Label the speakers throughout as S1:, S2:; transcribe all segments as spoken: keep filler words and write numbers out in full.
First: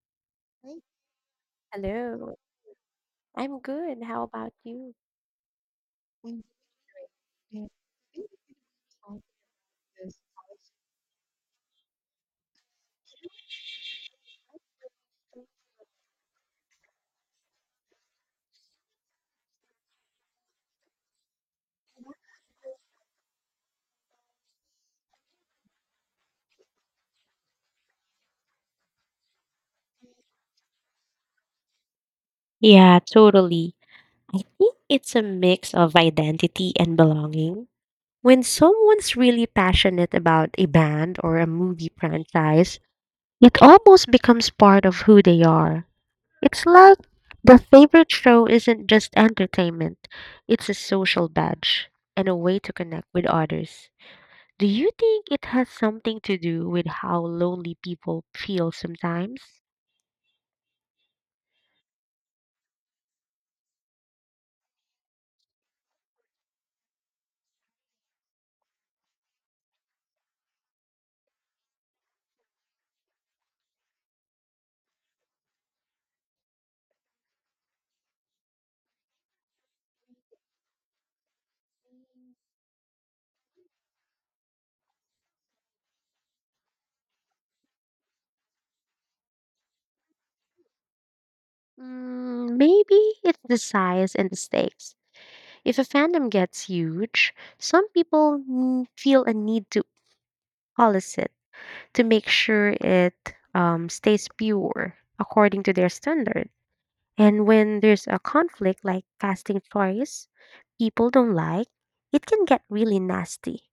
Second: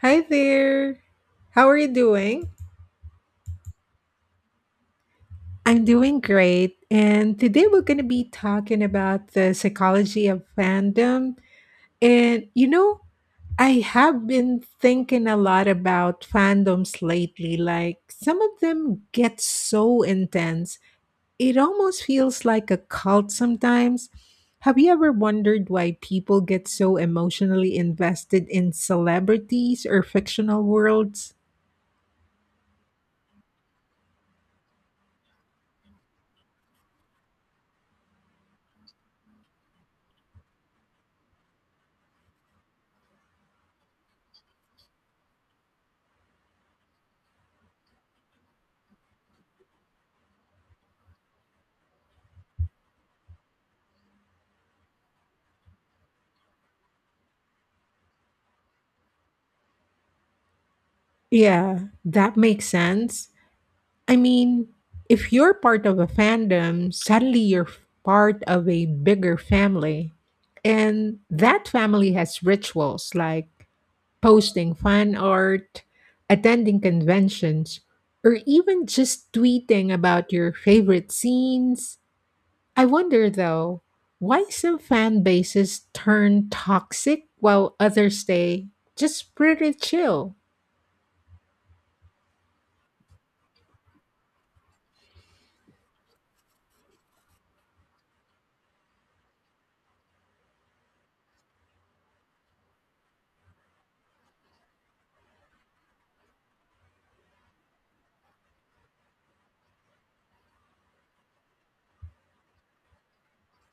S1: Hi
S2: Hi.
S1: there. How are you
S2: Hello.
S1: doing?
S2: I'm good. How about you?
S1: I'm doing great. And today we're going to be talking about the psychology of fandom. And you know, I have been thinking a lot about fandoms lately. Like some of them get so intense, it almost feels like a cult sometimes. Have you ever wondered why people get so emotionally invested in celebrities or fictional worlds?
S2: Yeah, totally. I think it's a mix of identity and belonging. When someone's really passionate about a band or a movie franchise, it almost becomes part of who they are. It's like the favorite show isn't just entertainment, it's a social badge and a way to connect with others. Do you think it has something to do with how lonely people feel sometimes?
S1: Yeah, that makes sense. I mean, if you're part of a fandom, suddenly you're part of a bigger family. And that family has rituals like posting fan art, attending conventions, or even just tweeting about your favorite scenes. I wonder though, why some fan bases turn toxic while others stay just pretty chill?
S2: Mm, maybe it's the size and the stakes. If a fandom gets huge, some people n- feel a need to police it to make sure it um, stays pure according to their standard. And when there's a conflict like casting choice people don't like, it can get really nasty.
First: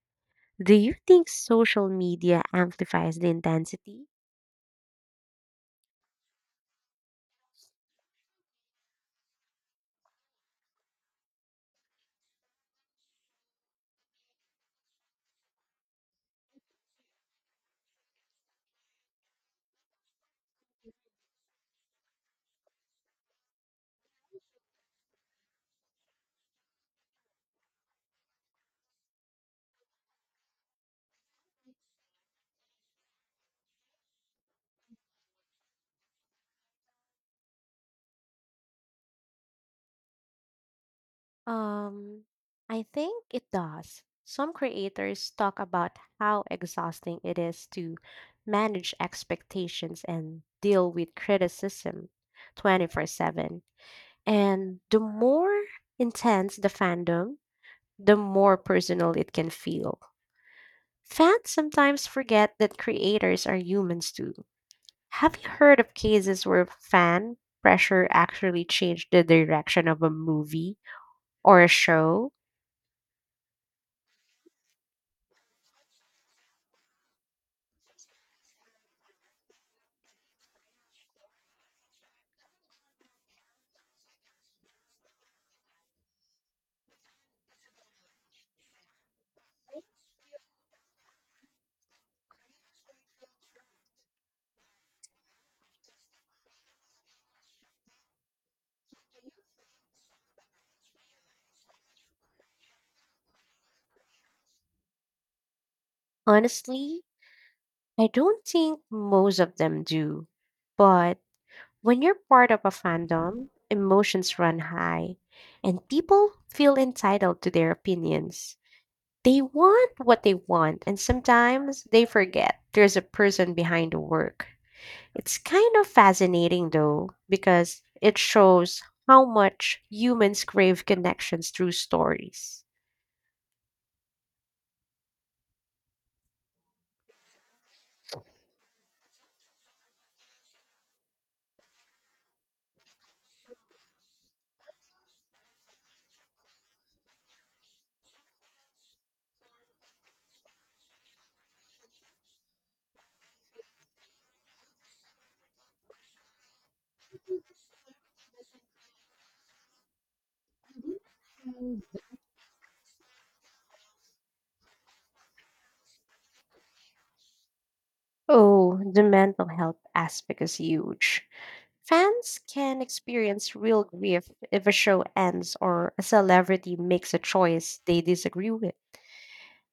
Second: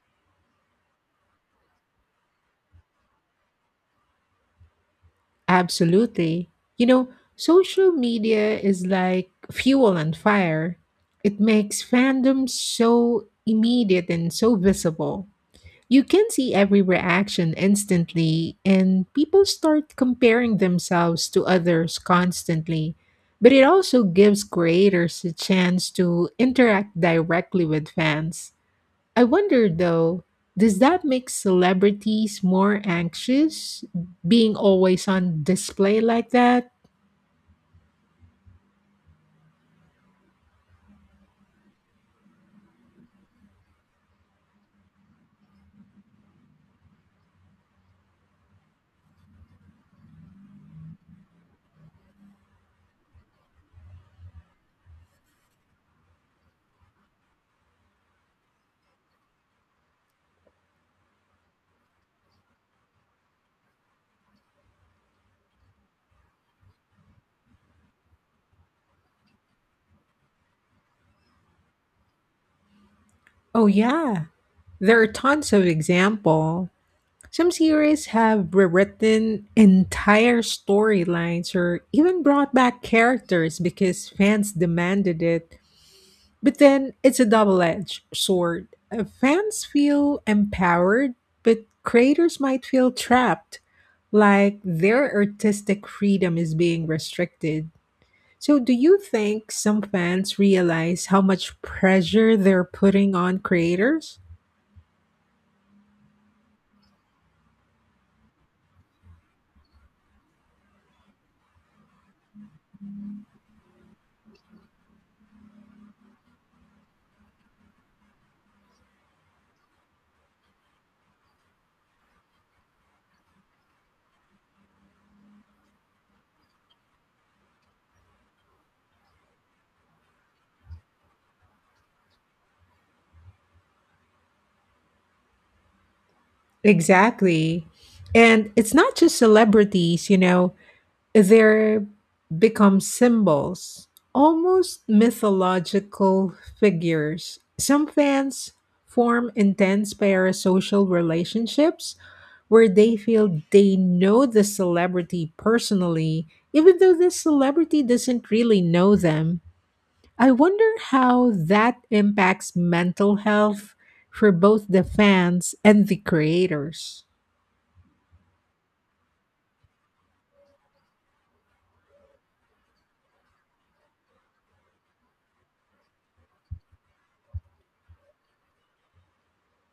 S2: Do you think social media amplifies the intensity?
S1: Absolutely. You know, social media is like fuel and fire. It makes fandom so immediate and so visible. You can see every reaction instantly, and people start comparing themselves to others constantly. But it also gives creators a chance to interact directly with fans. I wonder though, does that make celebrities more anxious being always on display like that?
S2: Um, I think it does. Some creators talk about how exhausting it is to manage expectations and deal with criticism twenty-four seven. And the more intense the fandom, the more personal it can feel. Fans sometimes forget that creators are humans too. Have you heard of cases where fan pressure actually changed the direction of a movie or a show?
S1: Oh, yeah. There are tons of example. Some series have rewritten entire storylines or even brought back characters because fans demanded it. But then it's a double edged sword. Uh, Fans feel empowered, but creators might feel trapped, like their artistic freedom is being restricted. So, do you think some fans realize how much pressure they're putting on creators?
S2: Honestly, I don't think most of them do, but when you're part of a fandom, emotions run high and people feel entitled to their opinions. They want what they want, and sometimes they forget there's a person behind the work. It's kind of fascinating though, because it shows how much humans crave connections through stories.
S1: Exactly. And it's not just celebrities, you know, they become symbols, almost mythological figures. Some fans form intense parasocial relationships where they feel they know the celebrity personally, even though the celebrity doesn't really know them. I wonder how that impacts mental health for both the fans and the creators.
S2: Oh, the mental health aspect is huge. Fans can experience real grief if a show ends or a celebrity makes a choice they disagree with.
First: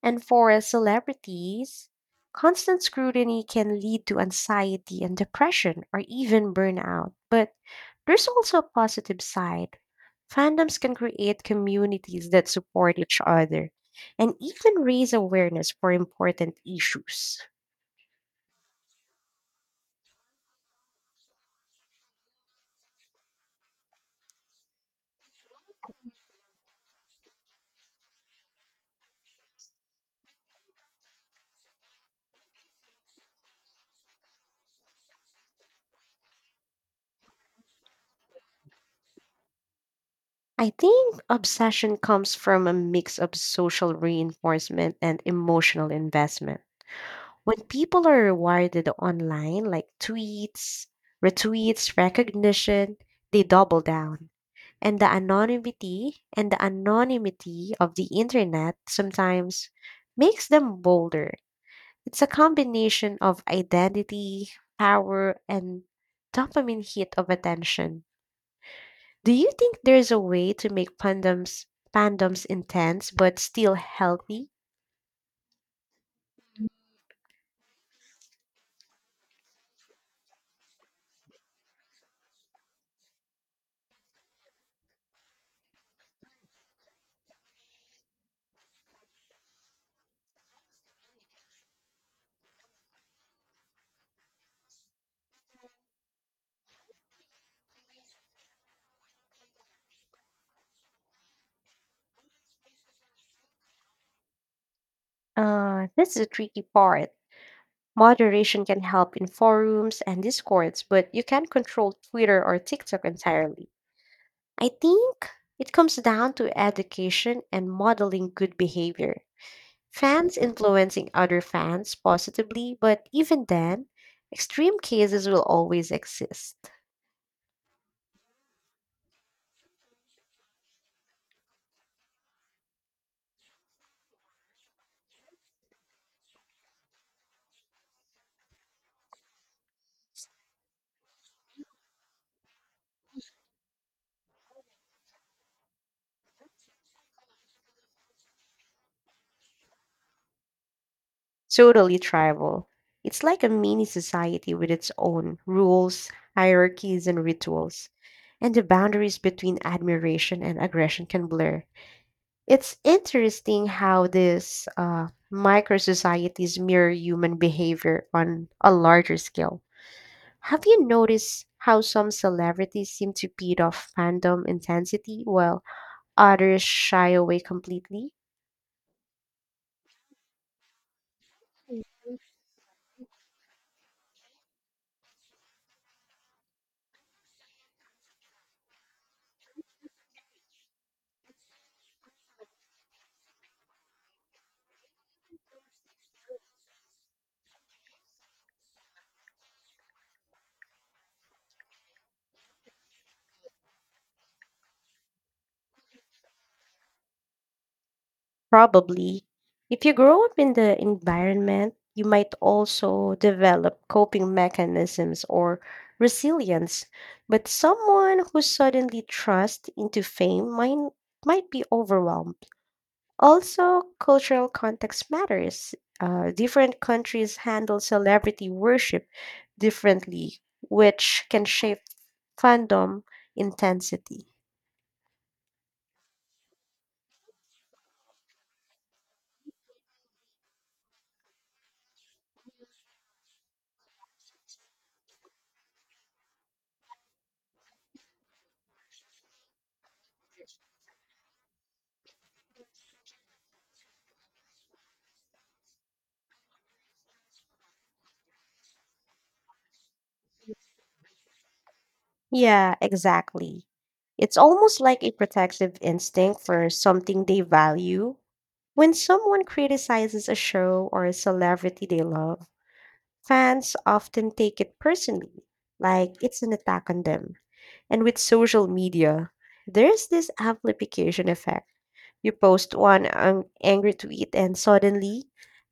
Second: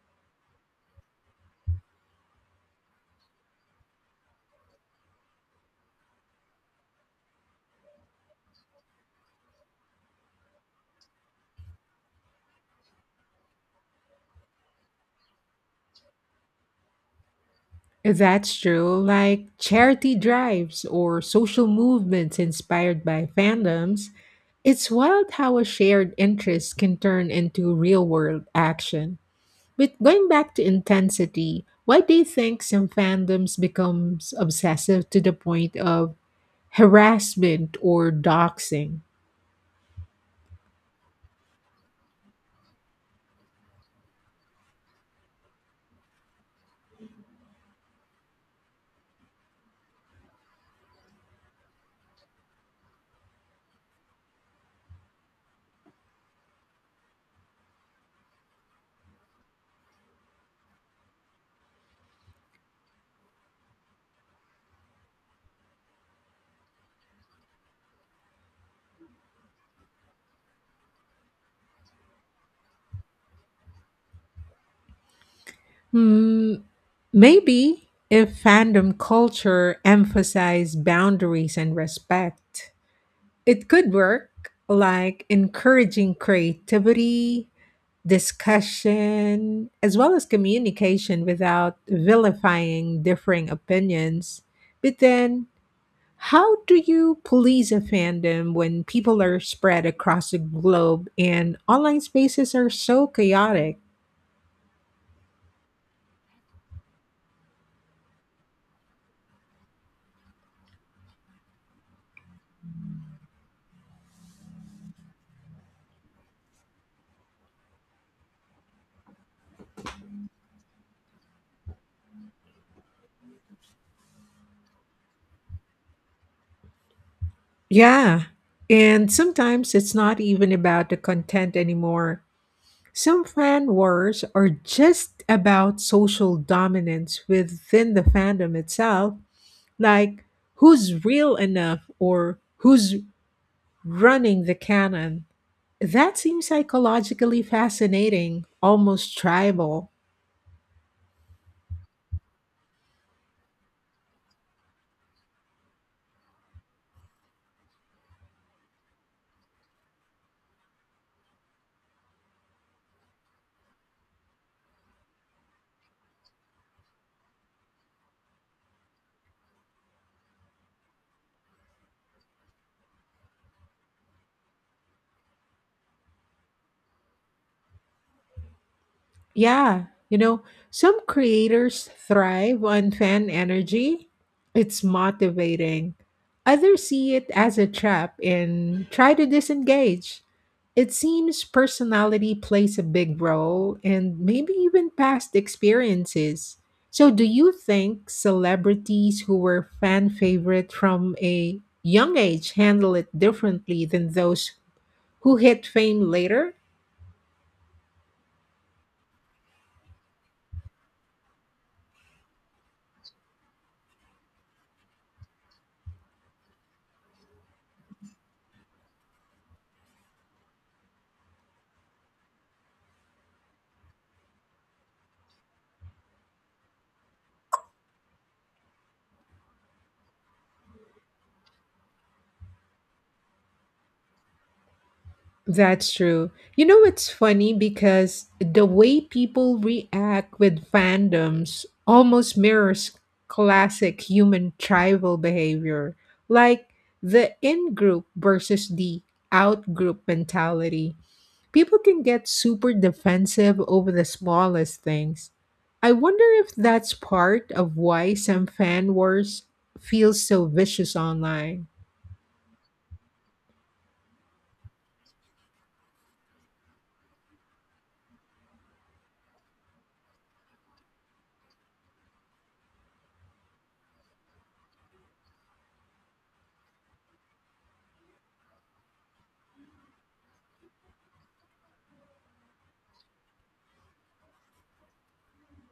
S2: And for celebrities, constant scrutiny can lead to anxiety and depression or even burnout. But there's also a positive side. Fandoms can create communities that support each other and even raise awareness for important issues.
S1: That's true. Like charity drives or social movements inspired by fandoms, it's wild how a shared interest can turn into real world action. But going back to intensity, why do you think some fandoms becomes obsessive to the point of harassment or doxing?
S2: I think obsession comes from a mix of social reinforcement and emotional investment. When people are rewarded online, like tweets, retweets, recognition, they double down. And the anonymity and the anonymity of the internet sometimes makes them bolder. It's a combination of identity, power, and dopamine hit of attention. Do you think there's a way to make fandoms fandoms intense but still healthy?
S1: Hmm, maybe if fandom culture emphasized boundaries and respect. It could work, like encouraging creativity, discussion, as well as communication without vilifying differing opinions. But then, how do you police a fandom when people are spread across the globe and online spaces are so chaotic?
S2: Uh, that's the tricky part. Moderation can help in forums and discords, but you can't control Twitter or TikTok entirely. I think it comes down to education and modeling good behavior. Fans influencing other fans positively, but even then, extreme cases will always exist.
S1: Yeah. And sometimes it's not even about the content anymore. Some fan wars are just about social dominance within the fandom itself, like who's real enough or who's running the canon. That seems psychologically fascinating, almost tribal.
S2: Totally tribal. It's like a mini society with its own rules, hierarchies, and rituals, and the boundaries between admiration and aggression can blur. It's interesting how these uh, micro societies mirror human behavior on a larger scale. Have you noticed how some celebrities seem to beat off fandom intensity while others shy away completely?
S1: Yeah, you know, some creators thrive on fan energy. It's motivating. Others see it as a trap and try to disengage. It seems personality plays a big role and maybe even past experiences. So, do you think celebrities who were fan favorite from a young age handle it differently than those who hit fame later?
S2: Probably. If you grow up in the environment, you might also develop coping mechanisms or resilience. But someone who suddenly trusts into fame might, might be overwhelmed. Also, cultural context matters. Uh, different countries handle celebrity worship differently, which can shape fandom intensity.
S1: That's true. You know, it's funny because the way people react with fandoms almost mirrors classic human tribal behavior, like the in group versus the out group mentality. People can get super defensive over the smallest things. I wonder if that's part of why some fan wars feel so vicious online.
S2: Yeah, exactly. It's almost like a protective instinct for something they value. When someone criticizes a show or a celebrity they love, fans often take it personally, like it's an attack on them. And with social media, there's this amplification effect. You post one um, angry tweet, and suddenly,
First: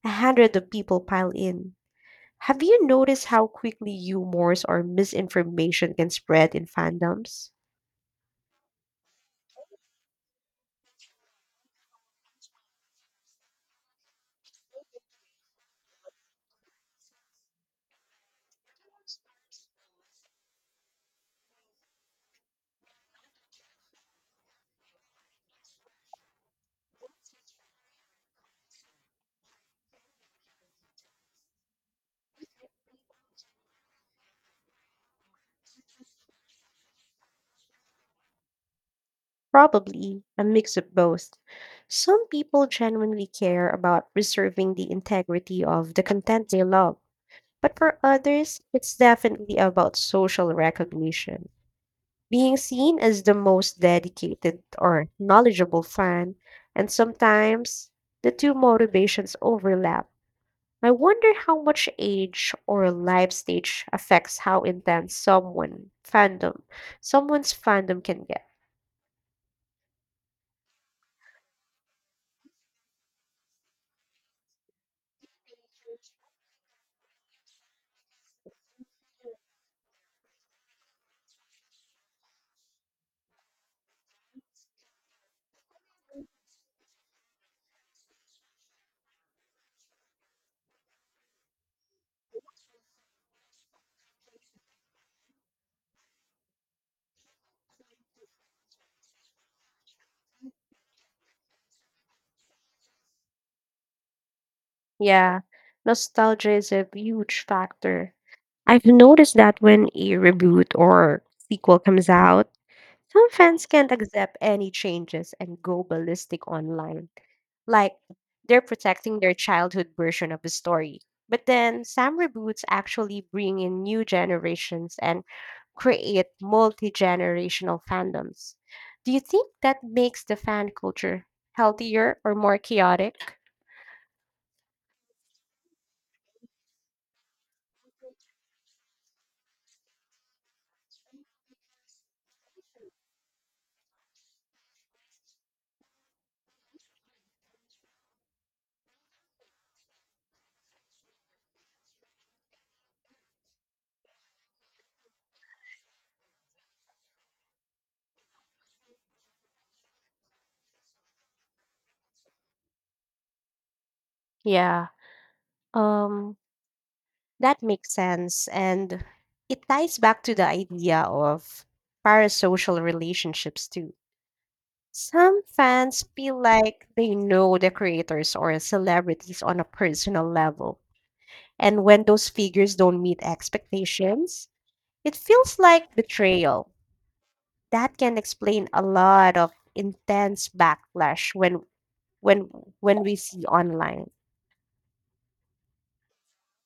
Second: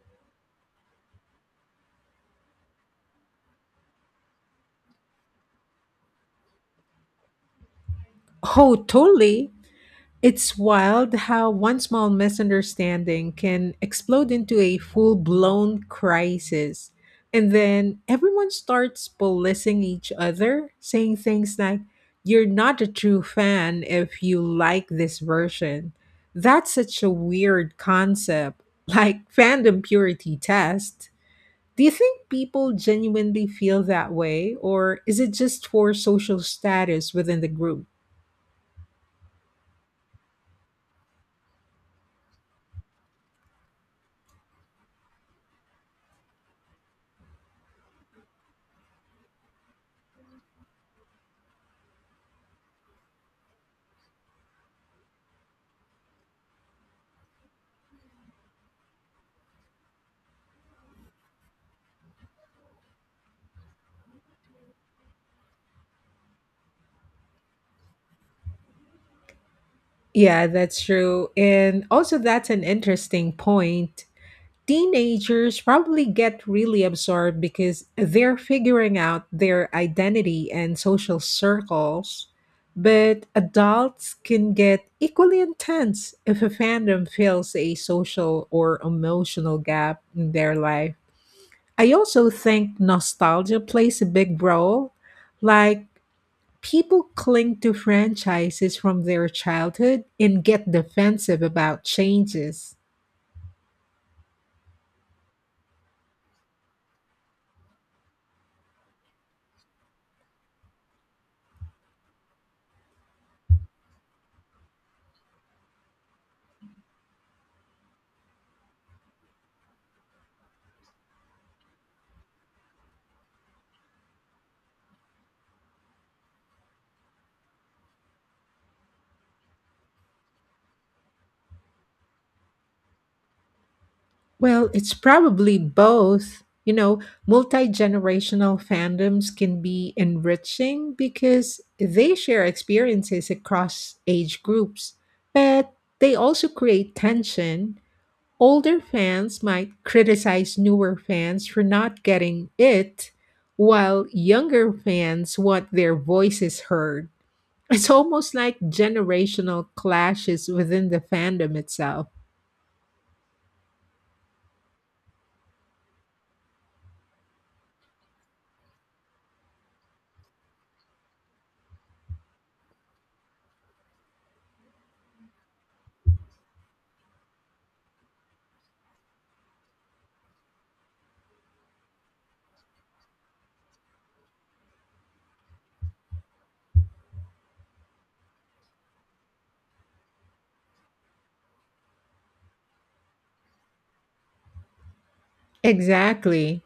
S2: a hundred of people pile in. Have you noticed how quickly humors or misinformation can spread in fandoms?
S1: Oh, totally. It's wild how one small misunderstanding can explode into a full blown crisis. And then everyone starts policing each other, saying things like, "You're not a true fan if you like this version." That's such a weird concept, like fandom purity test. Do you think people genuinely feel that way, or is it just for social status within the group?
S2: Probably a mix of both. Some people genuinely care about preserving the integrity of the content they love, but for others, it's definitely about social recognition. Being seen as the most dedicated or knowledgeable fan, and sometimes the two motivations overlap. I wonder how much age or life stage affects how intense someone fandom someone's fandom can get.
S1: Yeah, that's true. And also, that's an interesting point. Teenagers probably get really absorbed because they're figuring out their identity and social circles. But adults can get equally intense if a fandom fills a social or emotional gap in their life. I also think nostalgia plays a big role. Like, people cling to franchises from their childhood and get defensive about changes.
S2: Yeah, nostalgia is a huge factor. I've noticed that when a reboot or sequel comes out, some fans can't accept any changes and go ballistic online. Like, they're protecting their childhood version of the story. But then some reboots actually bring in new generations and create multi generational fandoms. Do you think that makes the fan culture healthier or more chaotic?
S1: Well, it's probably both. You know, multi generational fandoms can be enriching because they share experiences across age groups, but they also create tension. Older fans might criticize newer fans for not getting it, while younger fans want their voices heard. It's almost like generational clashes within the fandom itself.
S2: Yeah. Um, That makes sense. And it ties back to the idea of parasocial relationships, too. Some fans feel like they know the creators or celebrities on a personal level. And when those figures don't meet expectations, it feels like betrayal. That can explain a lot of intense backlash when when when we see online.
S1: Exactly.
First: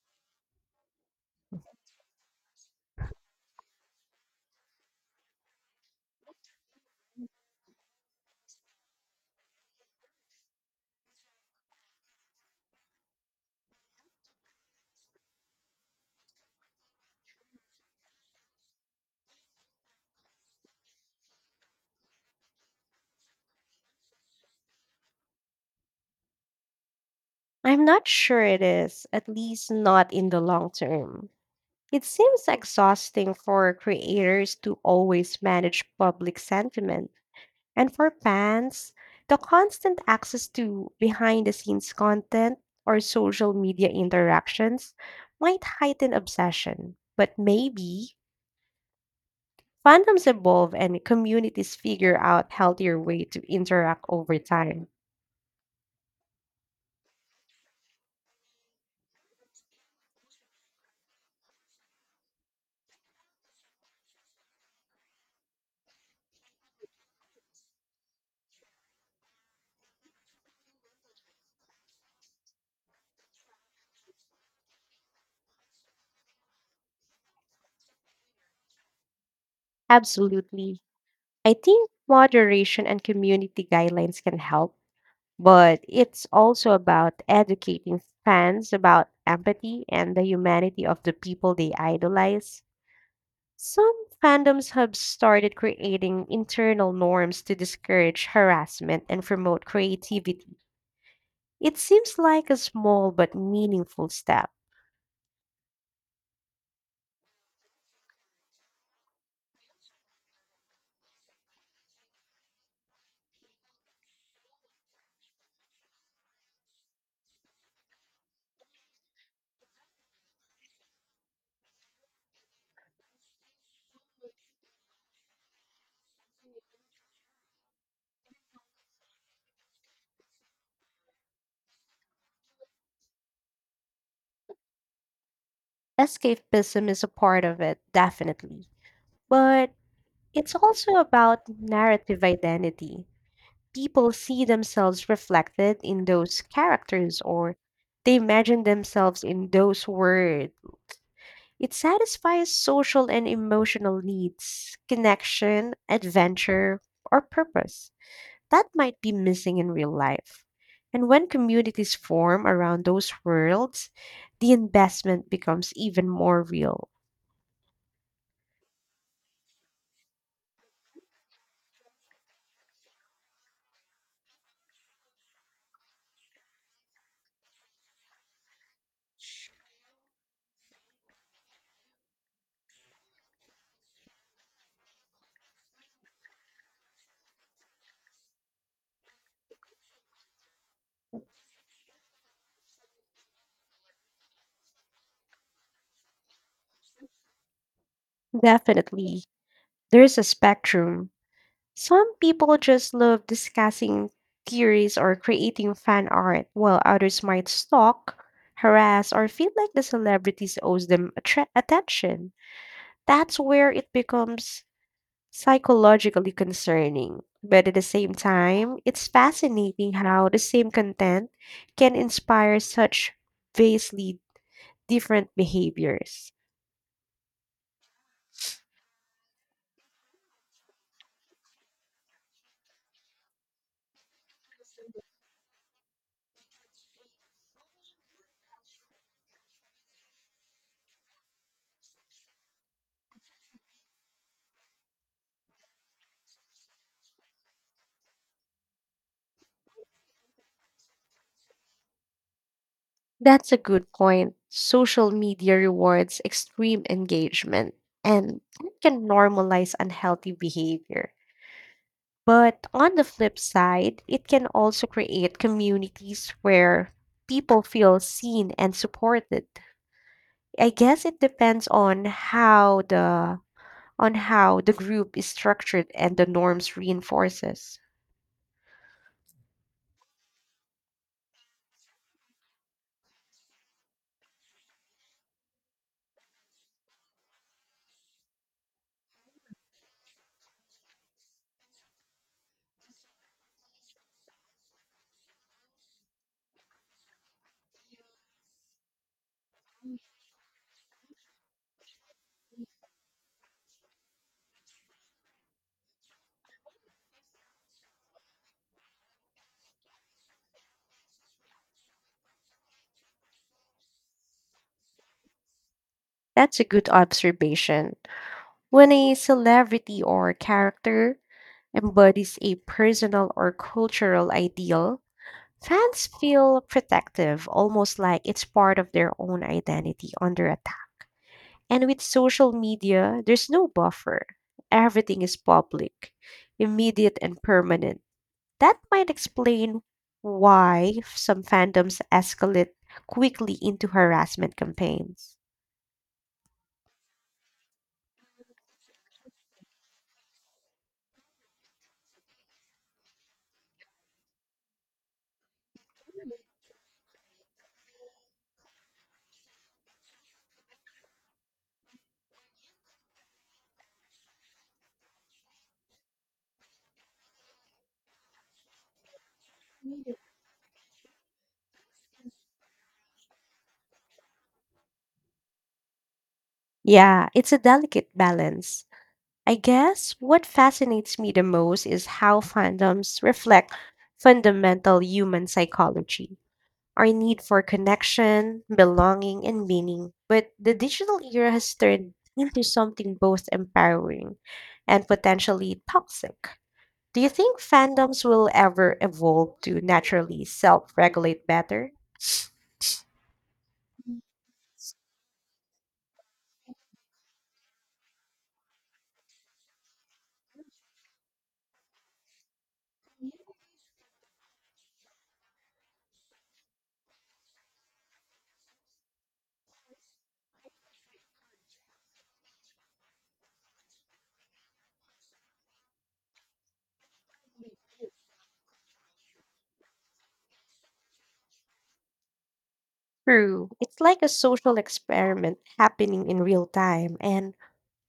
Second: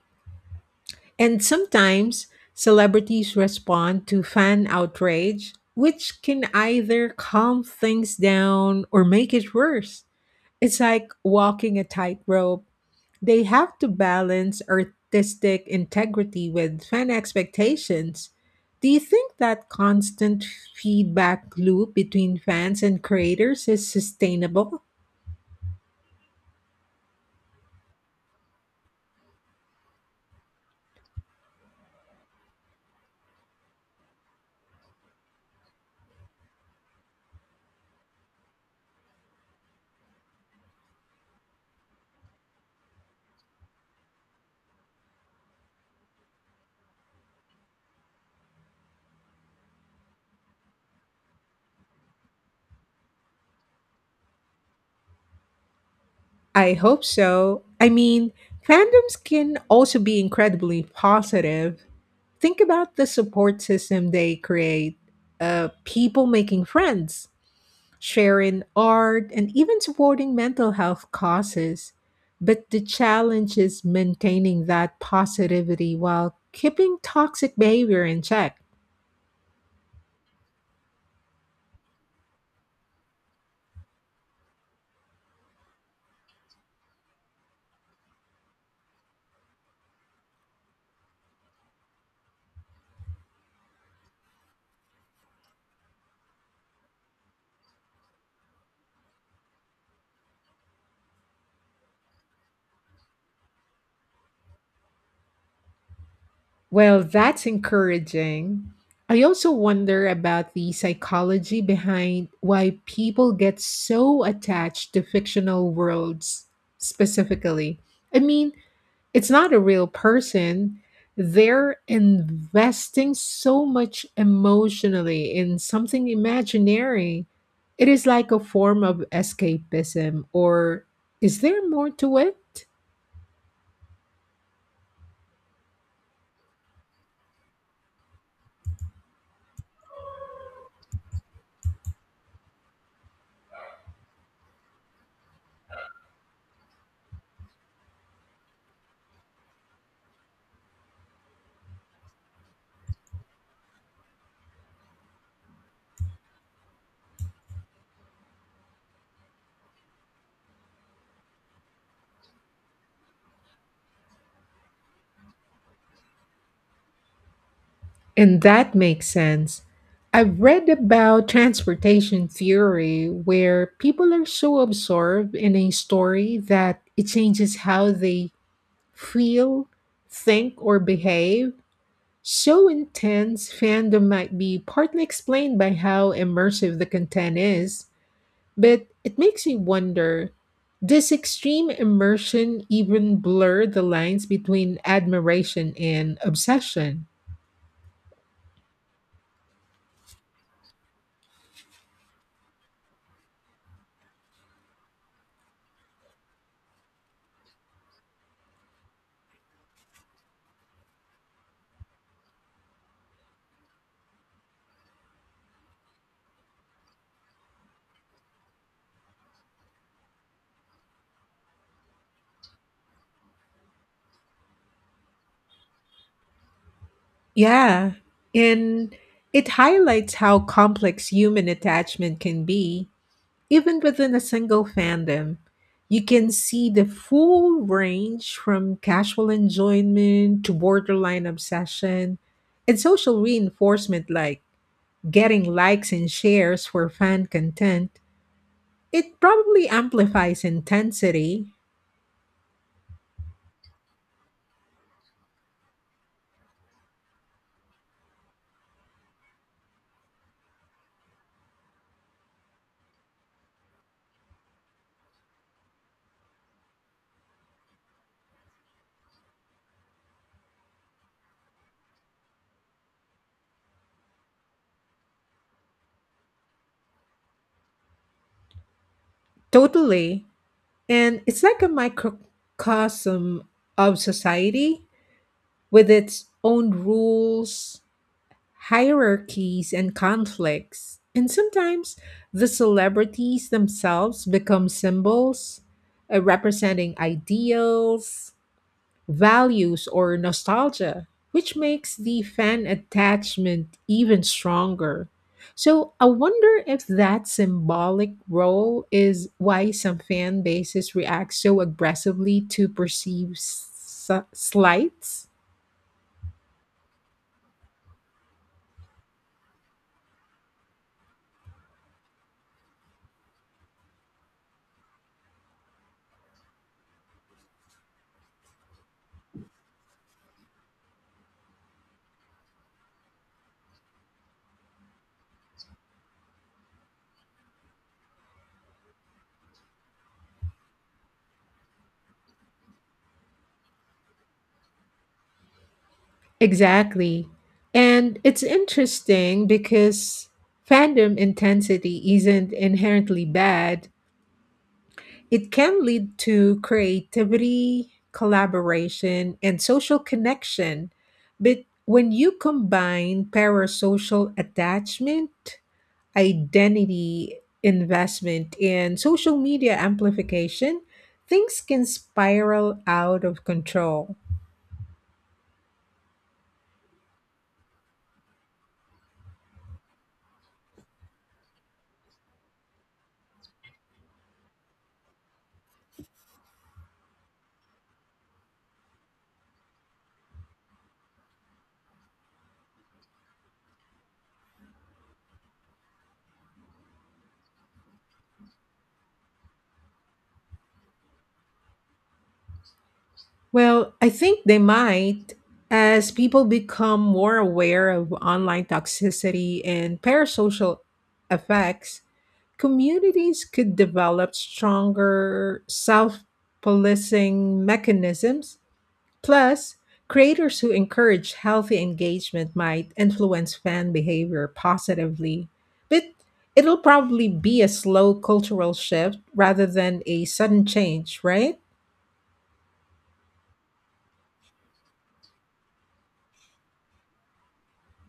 S1: And sometimes celebrities respond to fan outrage, which can either calm things down or make it worse. It's like walking a tightrope. They have to balance artistic integrity with fan expectations. Do you think that constant feedback loop between fans and creators is sustainable?
S2: I'm not sure it is, at least not in the long term. It seems exhausting for creators to always manage public sentiment. And for fans, the constant access to behind the scenes content or social media interactions might heighten obsession. But maybe fandoms evolve and communities figure out healthier way to interact over time.
S1: I hope so. I mean, fandoms can also be incredibly positive. Think about the support system they create, uh, people making friends, sharing art, and even supporting mental health causes. But the challenge is maintaining that positivity while keeping toxic behavior in check.
S2: Absolutely. I think moderation and community guidelines can help but it's also about educating fans about empathy and the humanity of the people they idolize. Some fandoms have started creating internal norms to discourage harassment and promote creativity. It seems like a small but meaningful step.
S1: Well, that's encouraging. I also wonder about the psychology behind why people get so attached to fictional worlds specifically. I mean, it's not a real person. They're investing so much emotionally in something imaginary. It is like a form of escapism, or is there more to it?
S2: Escapism is a part of it, definitely. But it's also about narrative identity. People see themselves reflected in those characters or they imagine themselves in those words. It satisfies social and emotional needs, connection, adventure, or purpose that might be missing in real life. And when communities form around those worlds, the investment becomes even more real.
S1: And that makes sense. I've read about transportation theory where people are so absorbed in a story that it changes how they feel, think, or behave. So intense fandom might be partly explained by how immersive the content is, but it makes me wonder, does extreme immersion even blur the lines between admiration and obsession?
S2: Definitely, there is a spectrum. Some people just love discussing theories or creating fan art, while others might stalk, harass, or feel like the celebrities owes them attra- attention. That's where it becomes psychologically concerning. But at the same time, it's fascinating how the same content can inspire such vastly different behaviors.
S1: Yeah, and it highlights how complex human attachment can be, even within a single fandom. You can see the full range from casual enjoyment to borderline obsession and social reinforcement like getting likes and shares for fan content. It probably amplifies intensity
S2: That's a good point. Social media rewards extreme engagement and it can normalize unhealthy behavior. But on the flip side, it can also create communities where people feel seen and supported. I guess it depends on how the on how the group is structured and the norms reinforces.
S1: totally, and it's like a microcosm of society with its own rules, hierarchies, and conflicts. And sometimes the celebrities themselves become symbols, uh, representing ideals, values, or nostalgia, which makes the fan attachment even stronger. So I wonder if that symbolic role is why some fan bases react so aggressively to perceived s- slights.
S2: That's a good observation. When a celebrity or character embodies a personal or cultural ideal, fans feel protective, almost like it's part of their own identity under attack. And with social media, there's no buffer. Everything is public, immediate, and permanent. That might explain why some fandoms escalate quickly into harassment campaigns.
S1: Exactly. And it's interesting because fandom intensity isn't inherently bad. It can lead to creativity, collaboration, and social connection. But when you combine parasocial attachment, identity investment, and social media amplification, things can spiral out of control.
S2: Yeah, it's a delicate balance. I guess what fascinates me the most is how fandoms reflect fundamental human psychology, our need for connection, belonging, and meaning. But the digital era has turned into something both empowering and potentially toxic. Do you think fandoms will ever evolve to naturally self regulate better?
S1: Well, I think they might. As people become more aware of online toxicity and parasocial effects, communities could develop stronger self policing mechanisms. Plus, creators who encourage healthy engagement might influence fan behavior positively. But it'll probably be a slow cultural shift rather than a sudden change, right?
S2: True. It's like a social experiment happening in real time, and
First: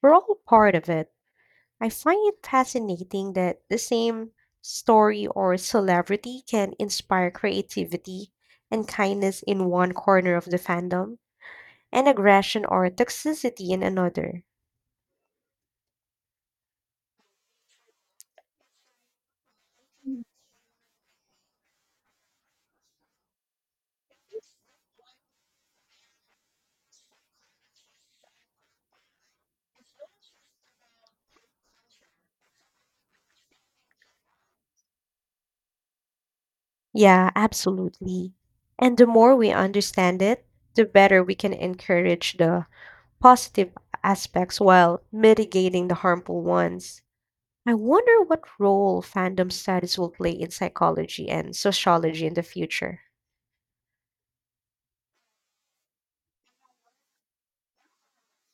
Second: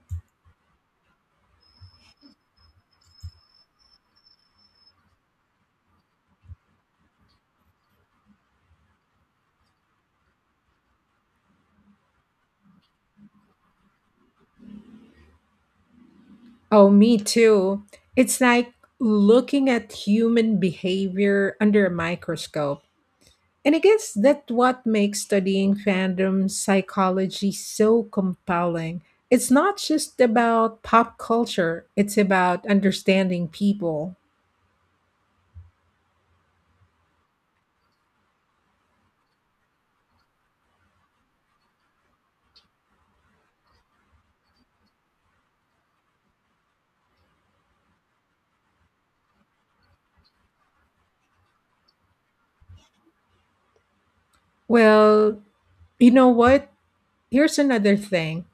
S2: we're all part of it. I find it fascinating that the same story or celebrity can inspire creativity and kindness in one corner of the fandom and aggression or toxicity in another.
S1: Oh, me too. It's like looking at human behavior under a microscope. And I guess that's what makes studying fandom psychology so compelling. It's not just about pop culture, it's about understanding people.
S2: Yeah, absolutely. And the more we understand it, the better we can encourage the positive aspects while mitigating the harmful ones. I wonder what role fandom studies will play in psychology and sociology in the future.
S1: Well, you know what? Here's another thing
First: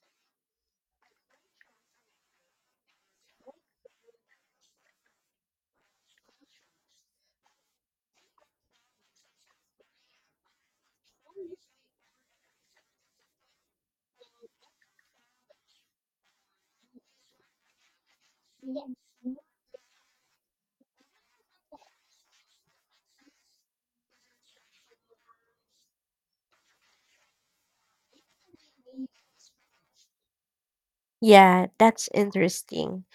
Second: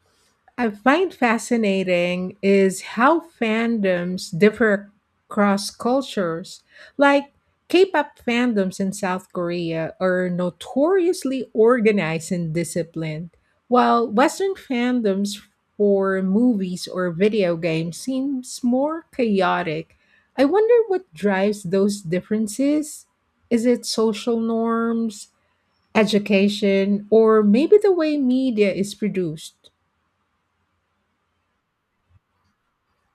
S1: I find fascinating is how fandoms differ across cultures. Like K-pop fandoms in South Korea are notoriously organized and disciplined, while Western fandoms for movies or video games seems more chaotic. I wonder what drives those differences. Is it social norms, education, or maybe the way media is produced?
S2: Yeah, that's interesting.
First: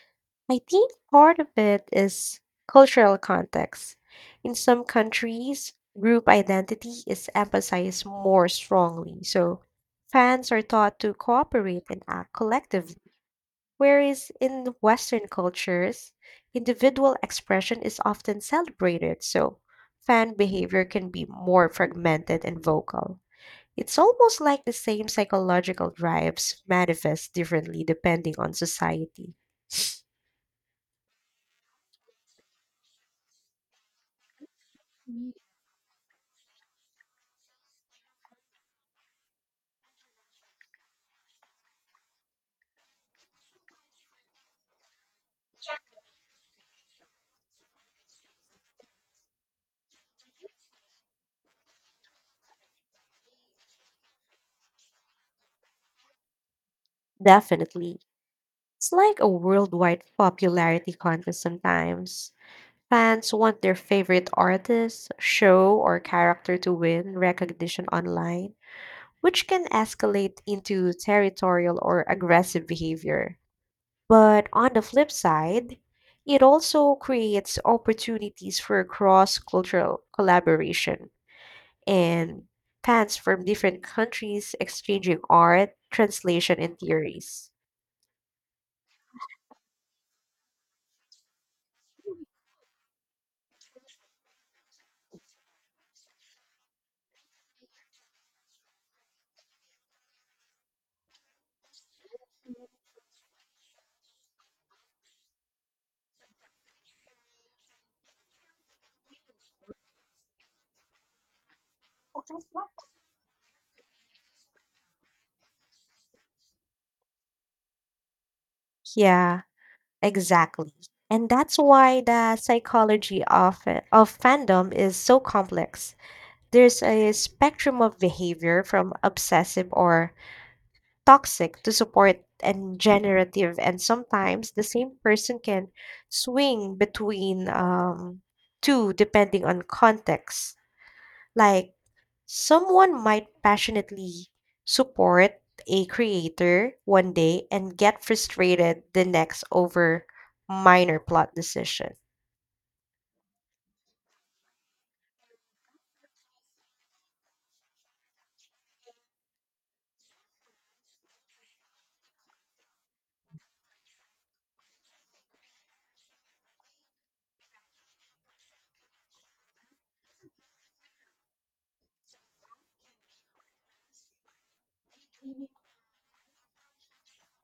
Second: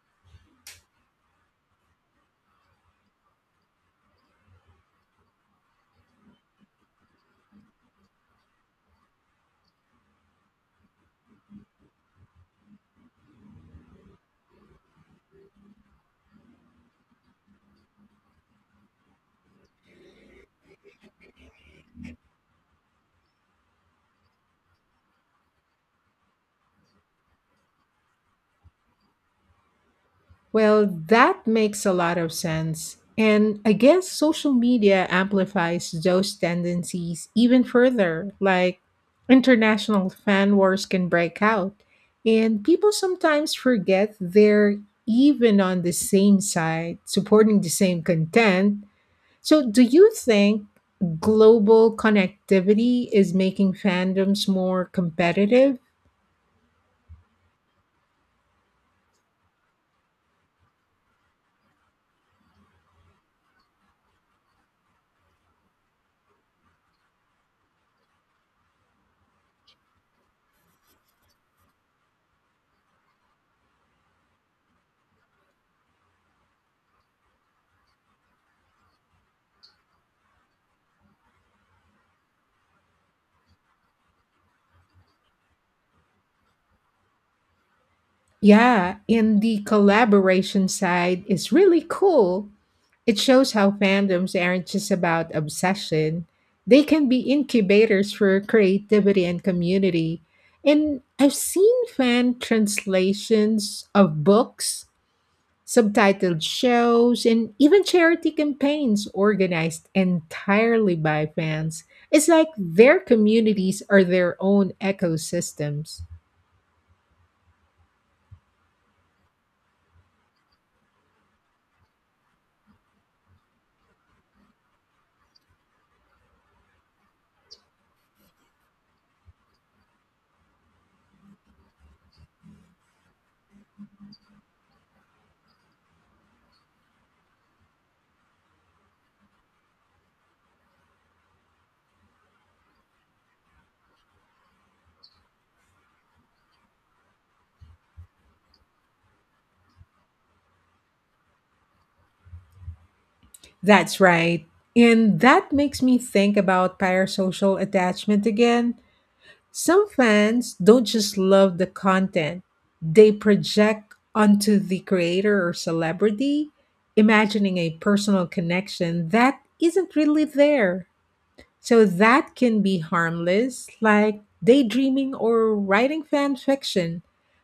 S2: I think part of it is cultural context. In some countries, group identity is emphasized more strongly, so fans are taught to cooperate and act collectively. Whereas in Western cultures, individual expression is often celebrated, so fan behavior can be more fragmented and vocal. It's almost like the same psychological drives manifest differently depending on society.
S1: Well, that makes a lot of sense. And I guess social media
S2: Mm.
S1: amplifies those tendencies even further. Like international fan wars can break out, and people sometimes forget they're even on the same side, supporting the same content. So, do you think global connectivity is making fandoms more competitive?
S2: Definitely. It's like a worldwide popularity contest sometimes. Fans want their favorite artist, show, or character to win recognition online, which can escalate into territorial or aggressive behavior. But on the flip side, it also creates opportunities for cross cultural collaboration and fans from different countries exchanging art, translation, and theories.
S1: Yeah, and the collaboration side is really cool. It shows how fandoms aren't just about obsession, they can be incubators for creativity and community. And I've seen fan translations of books, subtitled shows, and even charity campaigns organized entirely by fans. It's like their communities are their own ecosystems.
S2: Yeah, exactly. And that's why the psychology of, it- of fandom is so complex. There's a spectrum of behavior from obsessive or toxic to support and generative, and sometimes the same person can swing between um, two depending on context. Like someone might passionately support a creator one day and get frustrated the next over minor plot decision.
S1: That's right. And that makes me think about parasocial attachment again. Some fans don't just love the content, they project onto the creator or celebrity, imagining a personal connection that isn't really there. So that can be harmless, like daydreaming or writing fan fiction,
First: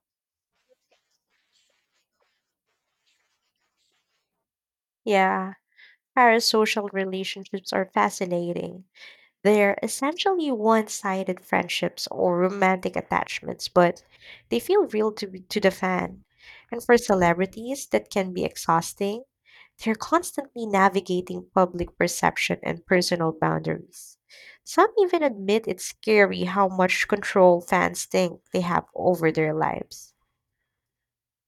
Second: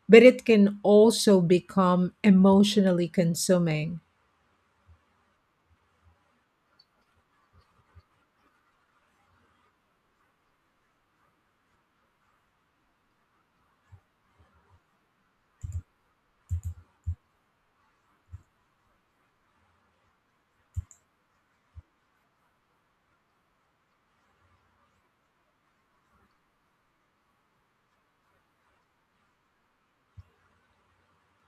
S1: but it can also become emotionally consuming.
S2: Yeah, parasocial relationships are fascinating. They're essentially one-sided friendships or romantic attachments, but they feel real to to the fan. And for celebrities, that can be exhausting. They're constantly navigating public perception and personal boundaries. Some even admit it's scary how much control fans think they have over their lives.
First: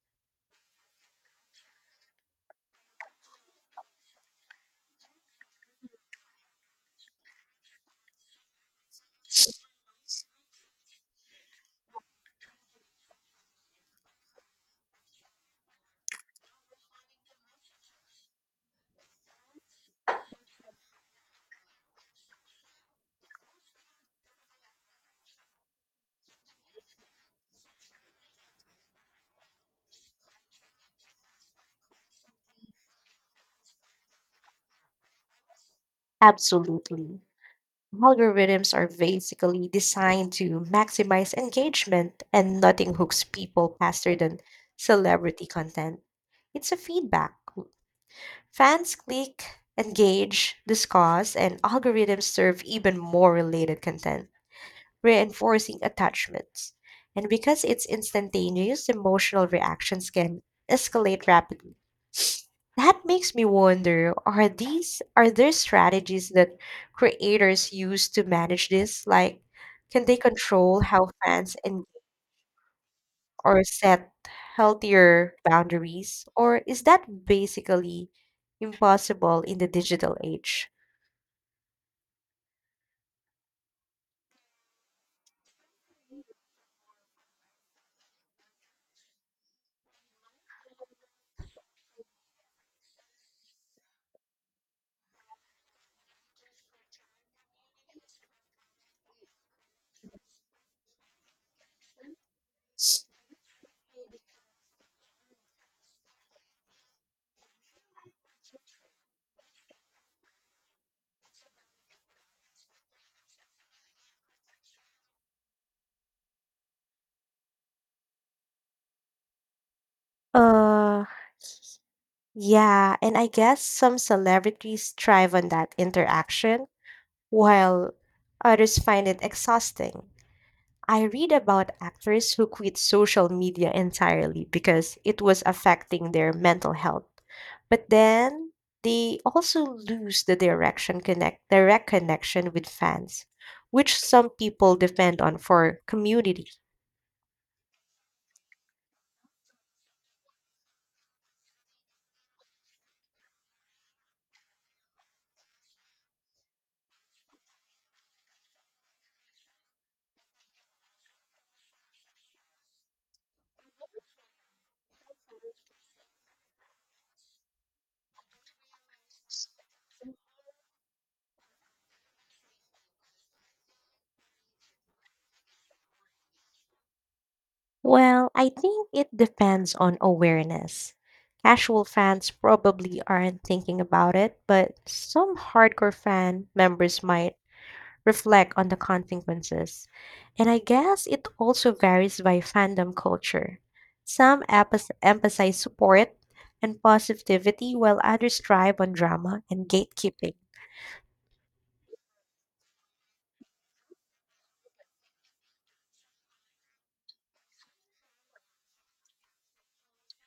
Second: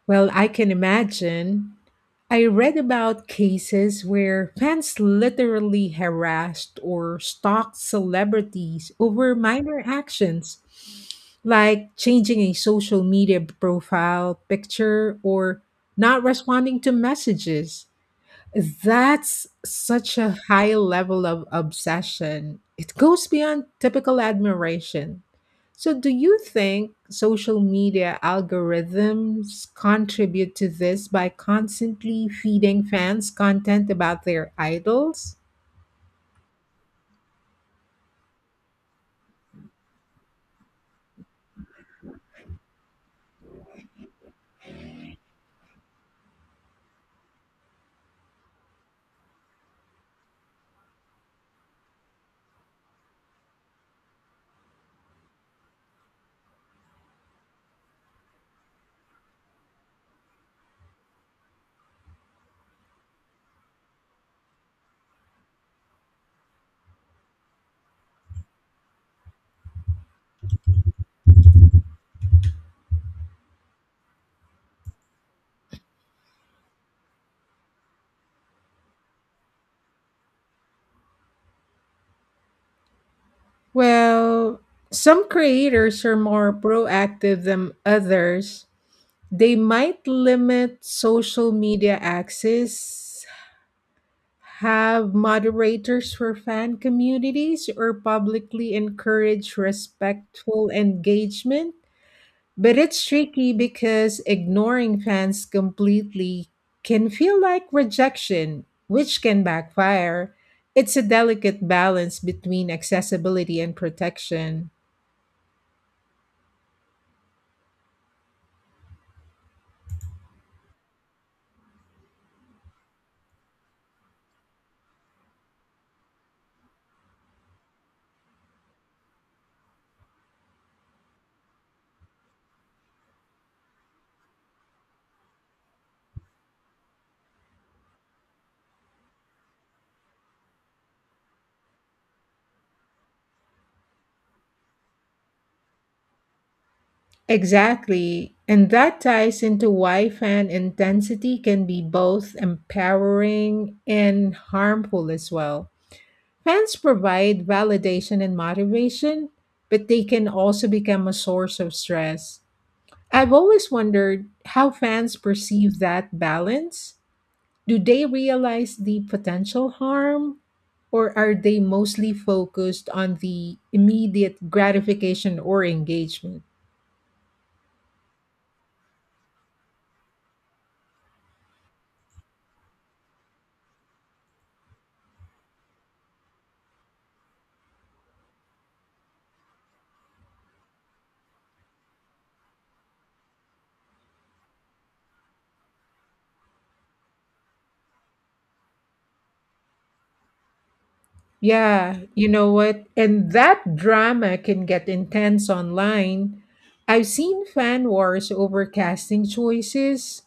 S1: Well, I can imagine. I read about cases where fans literally harassed or stalked celebrities over minor actions, like changing a social media profile picture or not responding to messages. That's such a high level of obsession. It goes beyond typical admiration. So, do you think social media algorithms contribute to this by constantly feeding fans content about their idols?
S2: Absolutely. Algorithms are basically designed to maximize engagement, and nothing hooks people faster than celebrity content. It's a feedback loop. Fans click, engage, discuss, and algorithms serve even more related content, reinforcing attachments. And because it's instantaneous, emotional reactions can escalate rapidly. That makes me wonder, are these are there strategies that creators use to manage this? Like can they control how fans engage or set healthier boundaries? Or is that basically impossible in the digital age?
S1: Well, some creators are more proactive than others. They might limit social media access, have moderators for fan communities or publicly encourage respectful engagement. But it's tricky because ignoring fans completely can feel like rejection, which can backfire. It's a delicate balance between accessibility and protection.
S2: Uh Yeah, and I guess some celebrities thrive on that interaction, while others find it exhausting. I read about actors who quit social media entirely because it was affecting their mental health. But then they also lose the direction connect direct connection with fans, which some people depend on for community.
S1: Exactly. And that ties into why fan intensity can be both empowering and harmful as well. Fans provide validation and motivation, but they can also become a source of stress. I've always wondered how fans perceive that balance. Do they realize the potential harm, or are they mostly focused on the immediate gratification or engagement?
S2: Well, I think it depends on awareness. Casual fans probably aren't thinking about it, but some hardcore fan members might reflect on the consequences. And I guess it also varies by fandom culture. Some emph- emphasize support and positivity, while others thrive on drama and gatekeeping.
S1: Yeah, you know what? And that drama can get intense online. I've seen fan wars over casting choices,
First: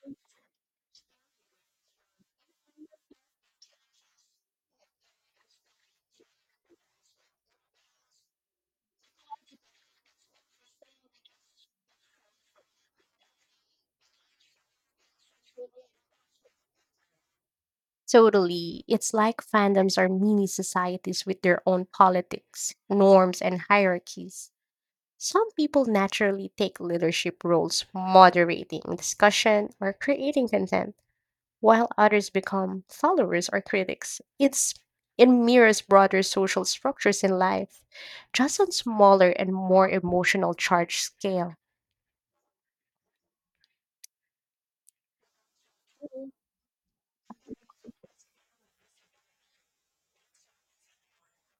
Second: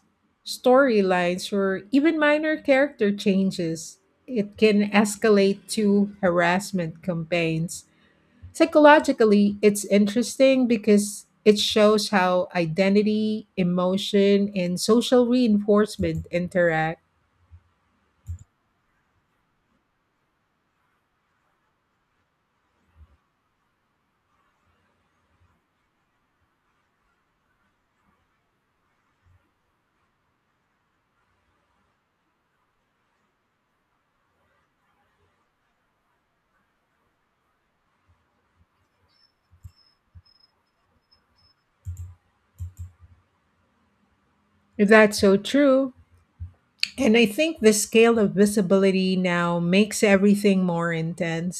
S1: storylines, or even minor character changes. It can escalate to harassment campaigns. Psychologically, it's interesting because it shows how identity, emotion, and social reinforcement interact.
S2: Totally. It's like fandoms are mini societies with their own politics, norms, and hierarchies. Some people naturally take leadership roles moderating discussion or creating content, while others become followers or critics. It's it mirrors broader social structures in life, just on smaller and more emotional charge scale.
S1: That's so true. And I think the scale of visibility now makes everything more intense.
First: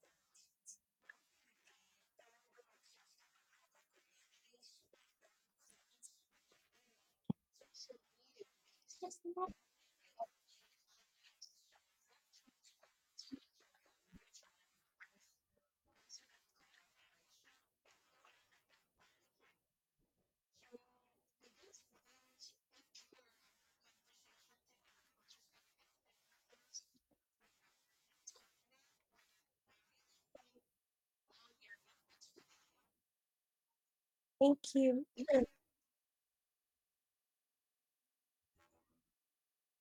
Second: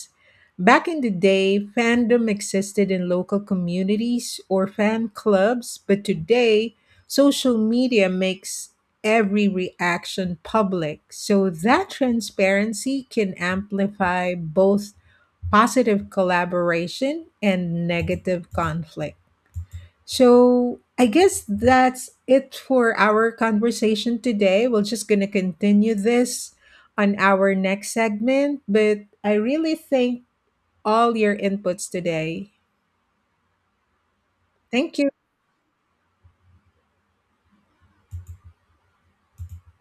S1: Back in the day, fandom existed in local communities or fan clubs, but today, social media makes
S2: Yes,
S1: every
S2: ma'am.
S1: reaction public. So that transparency can amplify both positive collaboration and negative conflict. So I guess that's it for our conversation today. We're just going to continue this on our next segment, but I really thank all your inputs today.
S2: Thank
S1: Thank you.
S2: you.